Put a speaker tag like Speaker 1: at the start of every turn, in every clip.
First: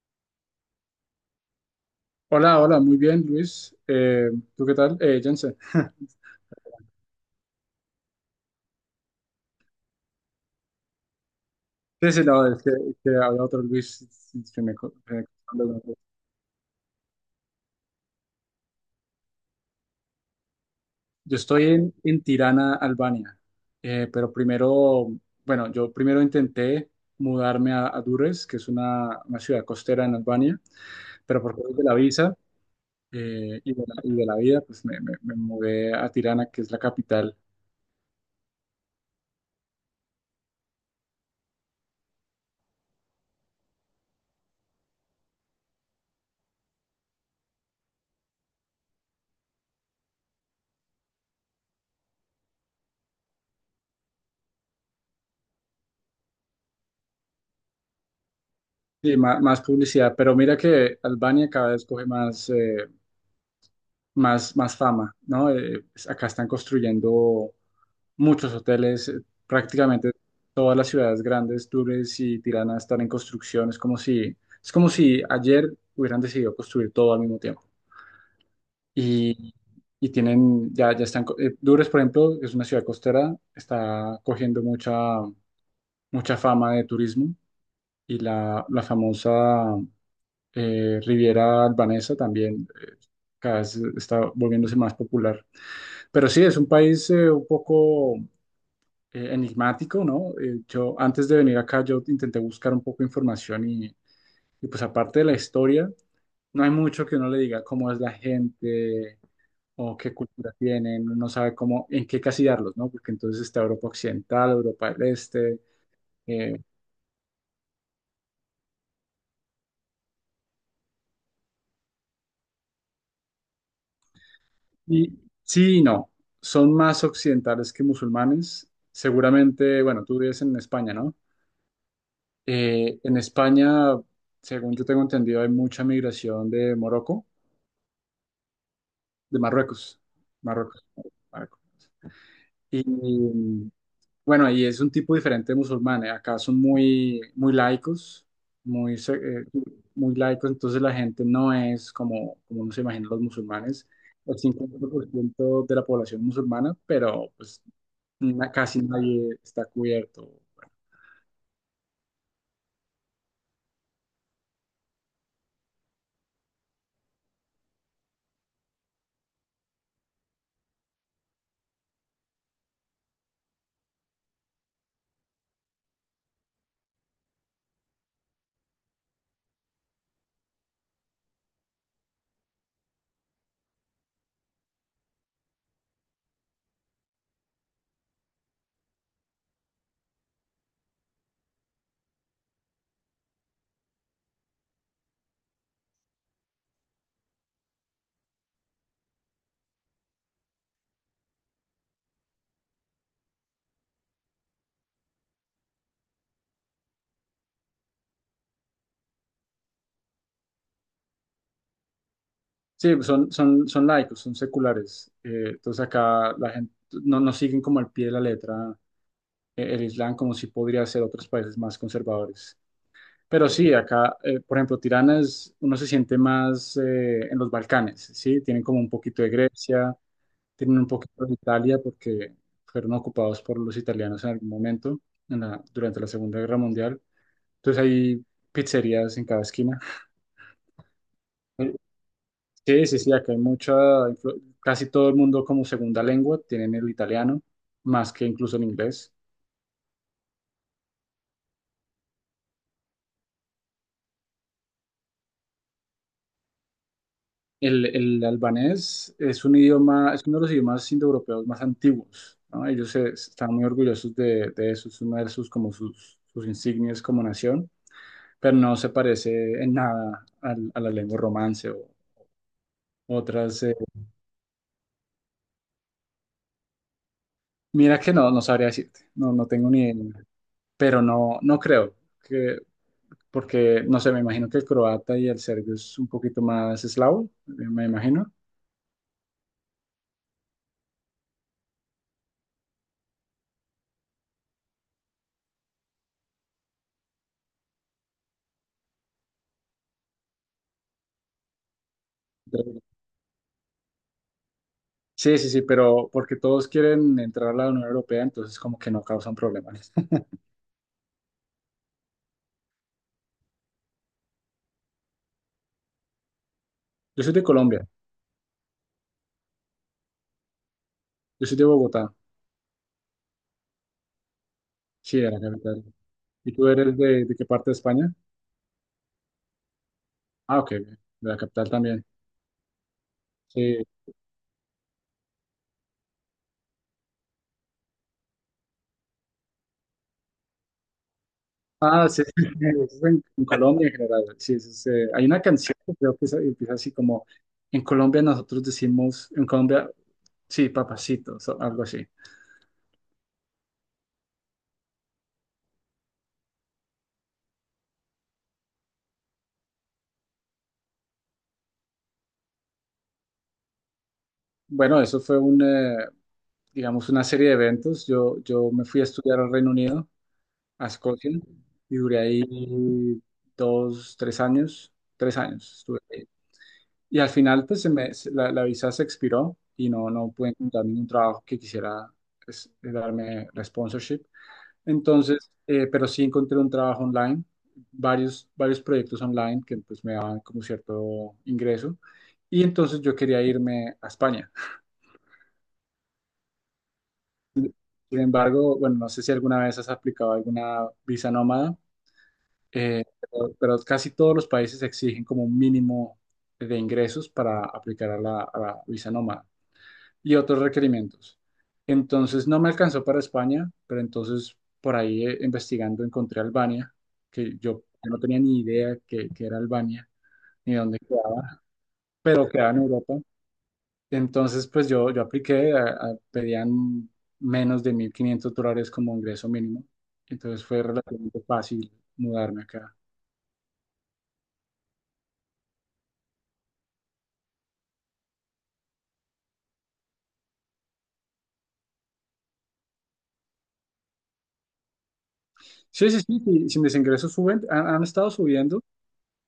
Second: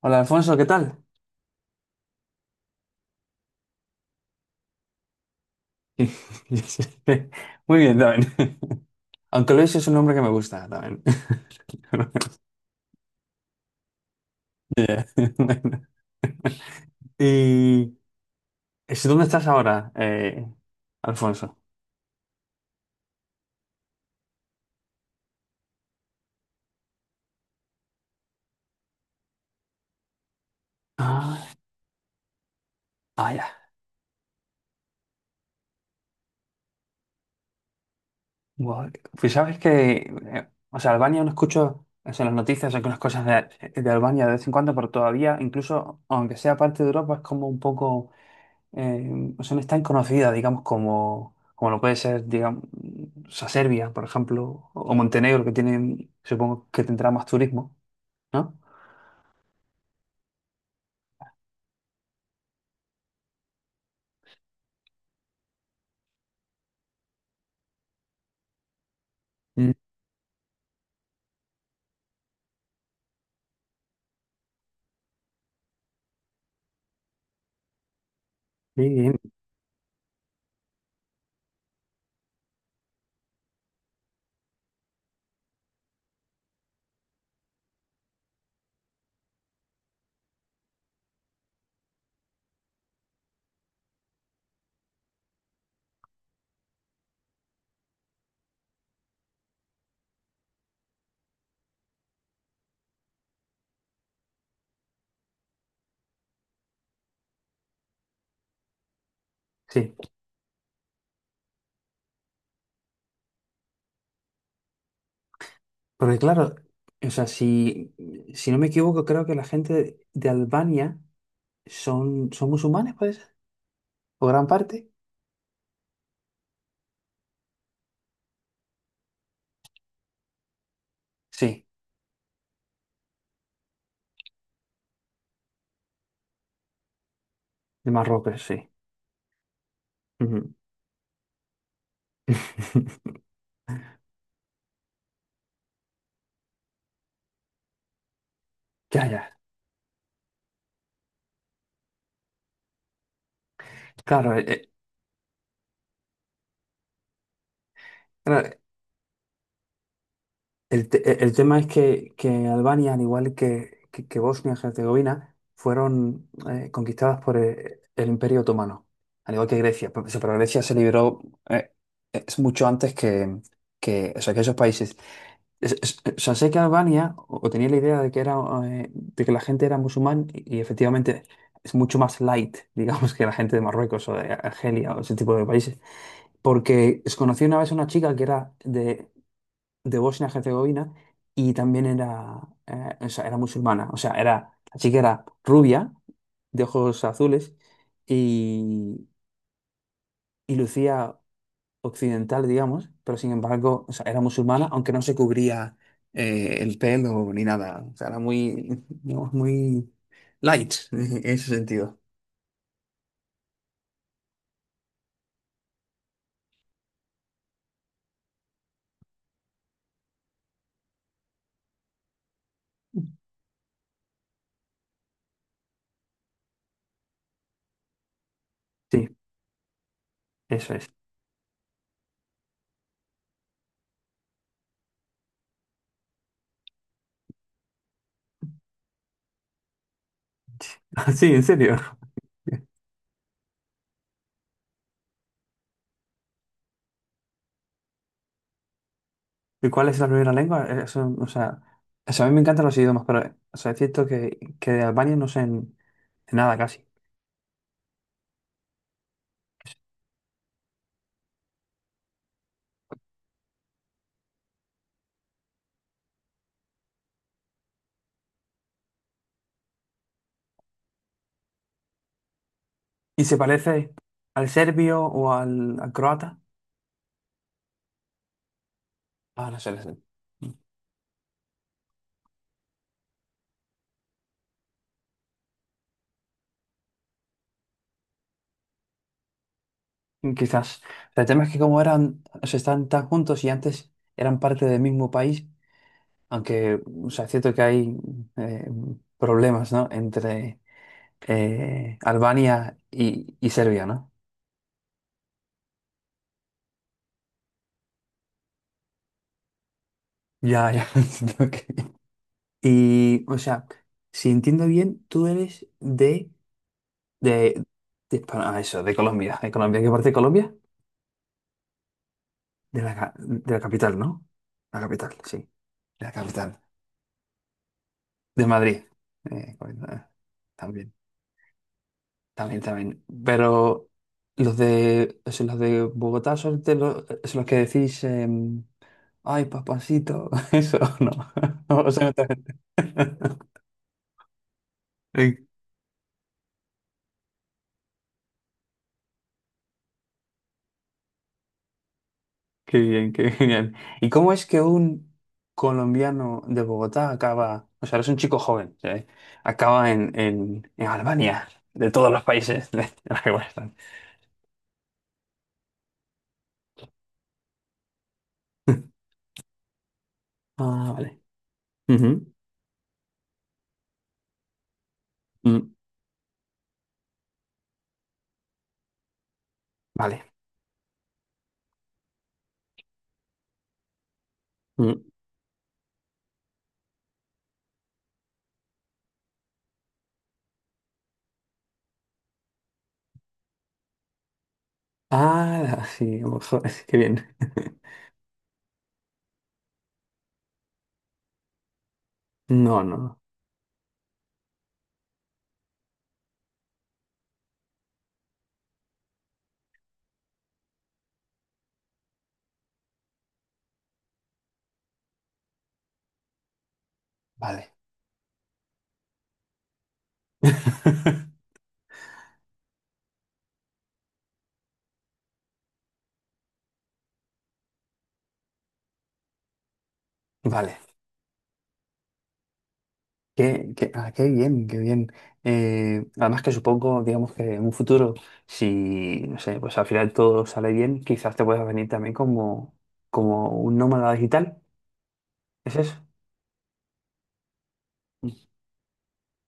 Speaker 1: Hola Alfonso, ¿qué tal?
Speaker 2: Hola, hola, muy bien, Luis. ¿Tú qué tal? Jensen.
Speaker 1: Muy bien, también. Aunque Luis es un nombre que me gusta también.
Speaker 2: Sí, sí, no, es que había otro Luis que
Speaker 1: Yeah.
Speaker 2: que me
Speaker 1: Bueno.
Speaker 2: contó.
Speaker 1: ¿Y dónde estás ahora,
Speaker 2: Yo
Speaker 1: Alfonso?
Speaker 2: estoy en Tirana, Albania. Pero primero, bueno, yo primero intenté mudarme a Durres, que es una ciudad costera en Albania, pero
Speaker 1: Ah,
Speaker 2: por causa de la visa,
Speaker 1: ah, ya.
Speaker 2: y de la vida, pues me mudé a Tirana, que es la capital.
Speaker 1: Guau. Pues sabes que, o sea, Albania no escucho, o sea, en las noticias algunas cosas de Albania de vez en cuando, pero todavía, incluso aunque sea parte de Europa, es como un poco. O sea, no es tan conocida, digamos, como lo puede ser, digamos, o sea, Serbia, por ejemplo, o Montenegro, que tienen, supongo que tendrá más turismo, ¿no?
Speaker 2: Sí, más publicidad, pero mira que Albania cada vez coge más fama, ¿no? Acá están construyendo muchos hoteles,
Speaker 1: Mm,
Speaker 2: prácticamente todas las ciudades grandes, Túnez y Tirana están en construcción. Es como si ayer hubieran decidido construir todo al mismo tiempo.
Speaker 1: sí,
Speaker 2: Y, y tienen, ya, ya están, Durres, por ejemplo, que es una ciudad costera, está cogiendo mucha fama de turismo y la famosa Riviera Albanesa también, cada vez está volviéndose más popular. Pero sí, es un país, un poco enigmático, ¿no? Yo antes de venir acá, yo intenté buscar un poco de información y pues aparte de la historia, no hay mucho que uno le diga cómo es la gente
Speaker 1: sí.
Speaker 2: o qué cultura tienen, uno sabe cómo, en qué casillarlos, ¿no? Porque entonces está Europa Occidental, Europa del Este,
Speaker 1: Porque claro,
Speaker 2: eh,
Speaker 1: o sea, si no me equivoco, creo que la gente de Albania son musulmanes, puede ser, o gran parte.
Speaker 2: y sí y no, son más occidentales que musulmanes. Seguramente, bueno, tú vives en España, ¿no?
Speaker 1: Sí,
Speaker 2: En España, según yo tengo entendido, hay mucha migración de Morocco,
Speaker 1: de Marruecos, sí.
Speaker 2: de Marruecos,
Speaker 1: Ujú.
Speaker 2: Marruecos, Marruecos. Y mm, bueno, ahí es un tipo diferente de musulmanes. Acá son muy, muy laicos, muy,
Speaker 1: Ya,
Speaker 2: se-
Speaker 1: ya.
Speaker 2: eh, muy laicos, entonces la gente no es como uno se imagina los musulmanes.
Speaker 1: Claro,
Speaker 2: El 50% de la población musulmana, pero pues
Speaker 1: claro,
Speaker 2: casi nadie está cubierto.
Speaker 1: El tema es que Albania, al igual que Bosnia y Herzegovina, fueron conquistadas por Imperio Otomano, al igual que Grecia. Pero Grecia se liberó. eh, es mucho antes o sea, que esos países. O sea, sé que Albania, o tenía la idea de que la gente era musulmán y efectivamente es mucho más light, digamos, que la gente de Marruecos o de Argelia o ese tipo de países. Porque conocí una vez a una chica que era de Bosnia-Herzegovina y también o sea, era musulmana. O sea, la chica era rubia, de ojos azules y, y lucía occidental, digamos, pero sin embargo, o sea, era musulmana, aunque no se cubría el pelo ni nada. O sea, era muy, digamos, muy light en ese sentido.
Speaker 2: Sí, son laicos, son seculares. Entonces acá la gente no siguen como al pie de la letra, el Islam como si podría ser otros países más conservadores. Pero sí, acá, por ejemplo, Tirana es, uno se siente más en los Balcanes, ¿sí? Tienen como un
Speaker 1: Sí,
Speaker 2: poquito de Grecia,
Speaker 1: eso
Speaker 2: tienen un
Speaker 1: es.
Speaker 2: poquito de Italia porque fueron ocupados por los italianos en algún momento durante la Segunda Guerra Mundial. Entonces hay pizzerías en cada esquina.
Speaker 1: Sí, en serio.
Speaker 2: Sí, sí, sí, acá hay casi todo el mundo como segunda lengua tienen el italiano, más que incluso el inglés.
Speaker 1: ¿Y cuál es la primera lengua? Eso, o sea, a mí me encantan los idiomas, pero o sea, es cierto que de Albania no sé, de nada casi.
Speaker 2: El albanés es un idioma, es uno de los idiomas indoeuropeos más antiguos, ¿no? Ellos están muy orgullosos de eso, es uno de sus, como sus insignias como nación, pero no se parece en nada a la lengua romance o
Speaker 1: ¿Y se
Speaker 2: otras.
Speaker 1: parece al serbio o al croata?
Speaker 2: Mira que no, no sabría decirte, no, no
Speaker 1: Ah, no
Speaker 2: tengo
Speaker 1: sé, no
Speaker 2: ni
Speaker 1: sé.
Speaker 2: idea, pero no, no creo. Porque no sé, me imagino que el croata y el serbio es un poquito más eslavo, me imagino.
Speaker 1: Quizás. El tema es que como eran, o sea, están tan juntos y antes eran parte del mismo país, aunque, o sea, es cierto que hay eh, problemas, ¿no? Entre Albania
Speaker 2: Entonces,
Speaker 1: y Serbia, ¿no?
Speaker 2: Sí, sí, sí, pero porque todos quieren entrar a la Unión Europea, entonces como que no causan problemas.
Speaker 1: Ya, ya. Ok. Y, o sea, si entiendo bien, tú eres
Speaker 2: Yo soy de
Speaker 1: de,
Speaker 2: Colombia,
Speaker 1: de, ah, eso, de Colombia. ¿De Colombia? ¿Qué parte de Colombia?
Speaker 2: yo soy de Bogotá,
Speaker 1: De la capital, ¿no? La capital,
Speaker 2: sí, de
Speaker 1: sí,
Speaker 2: la
Speaker 1: de
Speaker 2: capital.
Speaker 1: la
Speaker 2: ¿Y
Speaker 1: capital,
Speaker 2: tú eres de qué parte de España?
Speaker 1: de Madrid. Bueno,
Speaker 2: Ah, ok,
Speaker 1: también,
Speaker 2: de la capital también.
Speaker 1: también, también.
Speaker 2: Sí.
Speaker 1: Pero los de, o sea, los de Bogotá son de los, es los que decís, ay, papacito, eso, no. O
Speaker 2: Ah,
Speaker 1: sea,
Speaker 2: sí,
Speaker 1: también.
Speaker 2: sí, sí, es en Colombia en general. Sí, sí, sí. Hay una
Speaker 1: Ay,
Speaker 2: canción que creo que empieza así como, en Colombia nosotros decimos, en Colombia, sí, papacito, algo así.
Speaker 1: qué bien, qué genial. ¿Y cómo es que un colombiano de Bogotá acaba, o sea, eres un chico joven, ¿sí? Acaba en Albania, de todos los países de los que están.
Speaker 2: Bueno, eso fue un, digamos, una serie de eventos. Yo me fui a estudiar al Reino Unido, a
Speaker 1: Ah, vale.
Speaker 2: Escocia, y duré
Speaker 1: Ujú,
Speaker 2: ahí 2, 3 años, tres
Speaker 1: mm,
Speaker 2: años estuve ahí. Y al final, pues, se me, se- la visa se expiró y no,
Speaker 1: vale.
Speaker 2: no pude encontrar ningún trabajo que quisiera pues, darme la sponsorship.
Speaker 1: Mm.
Speaker 2: Entonces, pero sí encontré un trabajo online, varios proyectos online que pues me daban como cierto ingreso. Y entonces yo quería irme a España.
Speaker 1: Ah, sí, a lo mejor, qué bien.
Speaker 2: Sin embargo, bueno, no sé si alguna vez has aplicado alguna visa nómada,
Speaker 1: No, no,
Speaker 2: eh,
Speaker 1: no.
Speaker 2: pero, pero casi todos los países exigen como un mínimo de ingresos para aplicar a la visa nómada y otros requerimientos. Entonces, no me alcanzó para España, pero entonces por ahí, investigando encontré Albania, que
Speaker 1: Vale.
Speaker 2: yo no tenía ni idea que era Albania ni dónde quedaba, pero quedaba en Europa. Entonces, pues yo apliqué, pedían menos de $1,500 como ingreso mínimo. Entonces
Speaker 1: Vale.
Speaker 2: fue relativamente fácil mudarme acá.
Speaker 1: Ah, qué bien, qué bien. Además que supongo, digamos que en un futuro, si, no sé, pues al final todo sale bien, quizás te puedas venir también como un nómada digital. ¿Es eso?
Speaker 2: Sí, sí, sí, sí, sí, mis ingresos suben, han
Speaker 1: Mm,
Speaker 2: estado subiendo.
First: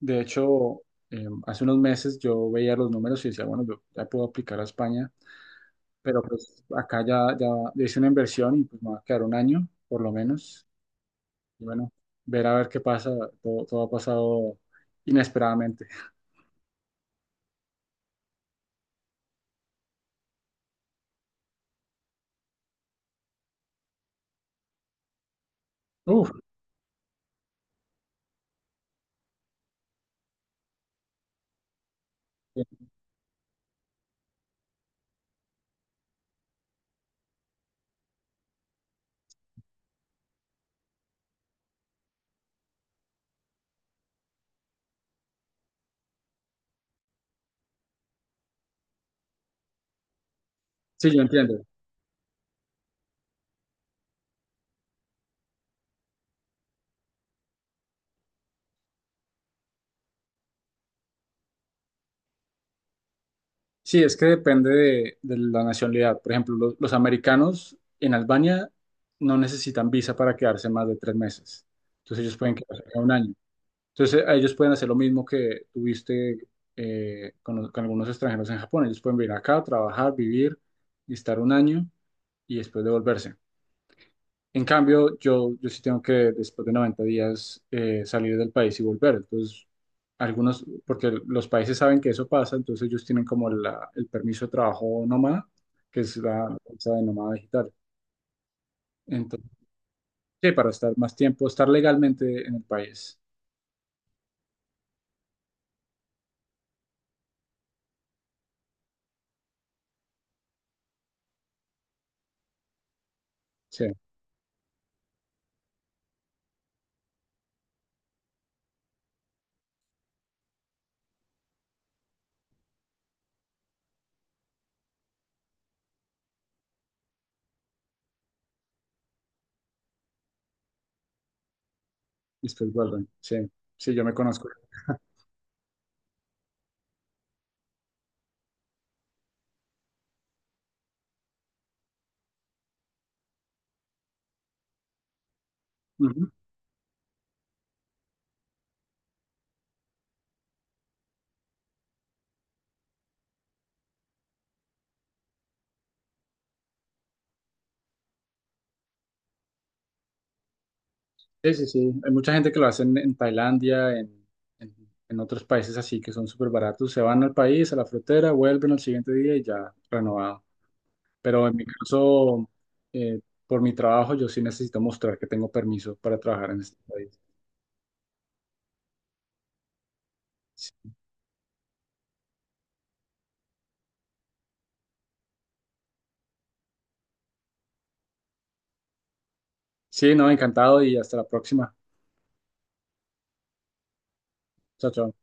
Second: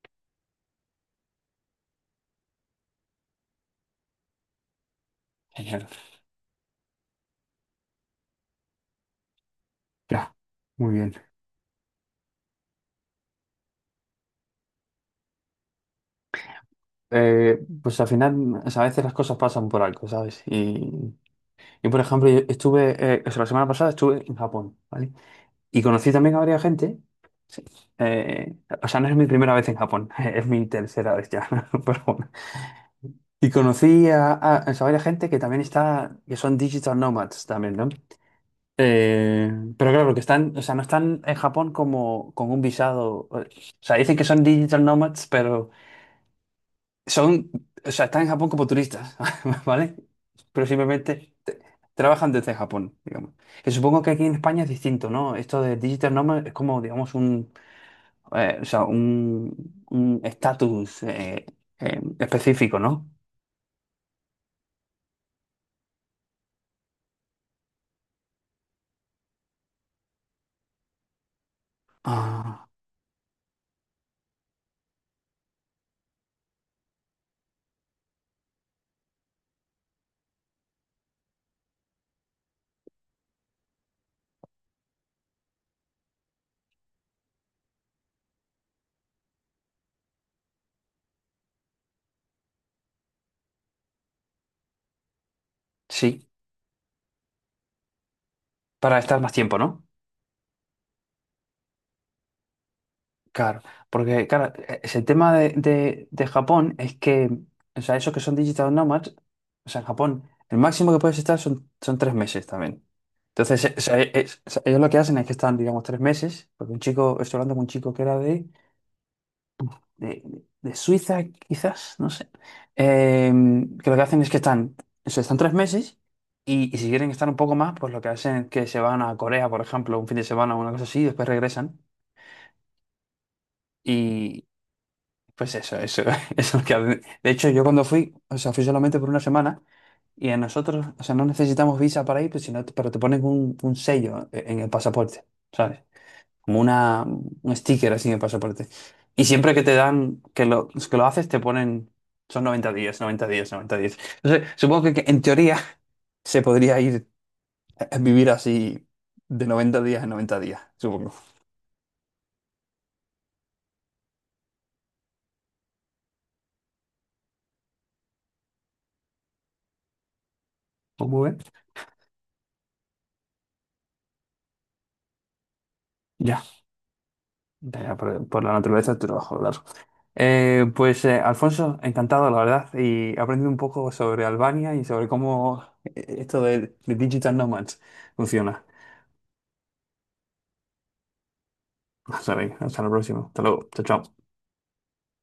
Speaker 2: De hecho, hace unos meses yo veía los números y decía, bueno, yo ya puedo aplicar a España,
Speaker 1: Genial.
Speaker 2: pero pues acá ya hice una inversión y pues me va a quedar un año, por lo
Speaker 1: Ya,
Speaker 2: menos.
Speaker 1: muy bien.
Speaker 2: Y bueno, ver a ver qué pasa, todo ha pasado inesperadamente.
Speaker 1: Pues al final, o sea, a veces las cosas pasan por algo, ¿sabes? Y yo, por ejemplo, yo o sea, la semana pasada estuve en Japón, ¿vale? Y conocí
Speaker 2: Uf,
Speaker 1: también a varias gente. Sí. Eh, o sea, no es mi primera vez en Japón, es mi tercera vez ya, pero bueno. Y conocí o sea, varias gente que también está, que son digital nomads también, ¿no? Pero claro, que están, o sea, no están en Japón como con un visado. O sea, dicen que son digital nomads, pero son, o sea, están en Japón como turistas, ¿vale? Pero
Speaker 2: sí, yo
Speaker 1: simplemente
Speaker 2: entiendo.
Speaker 1: trabajan desde Japón, digamos. Que supongo que aquí en España es distinto, ¿no? Esto de digital nomad es como, digamos, un, o sea, un estatus específico, ¿no?
Speaker 2: Sí, es que depende de la nacionalidad. Por ejemplo, los americanos en Albania no necesitan visa para quedarse más de 3 meses. Entonces ellos pueden
Speaker 1: Ah,
Speaker 2: quedarse acá un año. Entonces a ellos pueden hacer lo mismo que tuviste, con algunos extranjeros en Japón. Ellos pueden venir acá, trabajar, vivir y estar un año y después devolverse. En cambio, yo sí tengo que, después de 90 días, salir del país y volver. Entonces, algunos, porque los países saben que eso pasa, entonces ellos tienen como el permiso de trabajo nómada, que es
Speaker 1: sí,
Speaker 2: la cosa de nómada digital.
Speaker 1: para estar más
Speaker 2: Entonces,
Speaker 1: tiempo, ¿no?
Speaker 2: sí, para estar más tiempo, estar legalmente en el país.
Speaker 1: Claro, porque, claro, ese tema de Japón es que, o sea, esos que son digital nomads, o sea, en Japón, el máximo que puedes estar son, son 3 meses también. Entonces,
Speaker 2: Sí, y
Speaker 1: o sea, ellos lo que hacen es que están, digamos, 3 meses, porque estoy hablando con un chico que era de, de Suiza, quizás, no sé, eh, que lo que hacen es que están, o sea, están 3 meses y si quieren estar un poco más, pues lo que hacen es que se van a Corea, por ejemplo, un fin de semana o una cosa así, y después regresan
Speaker 2: después vuelven. Sí, sí, yo me
Speaker 1: y
Speaker 2: conozco.
Speaker 1: pues eso, eso es lo que hacen. De hecho, yo cuando fui, o sea, fui solamente por una semana. Y a nosotros, o sea, no necesitamos visa para ir, pues, sino, pero te ponen un sello en el pasaporte, ¿sabes?
Speaker 2: Ujú.
Speaker 1: Como un sticker así de pasaporte. Y siempre que te dan, que lo haces, te ponen, son 90 días, 90 días, 90 días. Entonces, supongo que en teoría se podría ir a vivir así de 90 días en 90 días, supongo.
Speaker 2: Sí, sí, sí. Hay mucha gente que lo hace en Tailandia, en, en otros países así que son súper baratos. Se van al país, a la frontera, vuelven al siguiente día y ya renovado.
Speaker 1: ¿Cómo ves?
Speaker 2: Pero en mi caso, eh, por mi trabajo, yo sí necesito mostrar que tengo permiso para
Speaker 1: Ya,
Speaker 2: trabajar en este país.
Speaker 1: ya, ya, por la naturaleza del trabajo, claro. Pues Alfonso, encantado, la verdad, y aprendí un poco sobre Albania y sobre cómo esto de Digital Nomads funciona.
Speaker 2: Sí, no, encantado y hasta la próxima.
Speaker 1: Hasta, hasta la próxima. Hasta luego. Chao, chao.
Speaker 2: Chao, chao.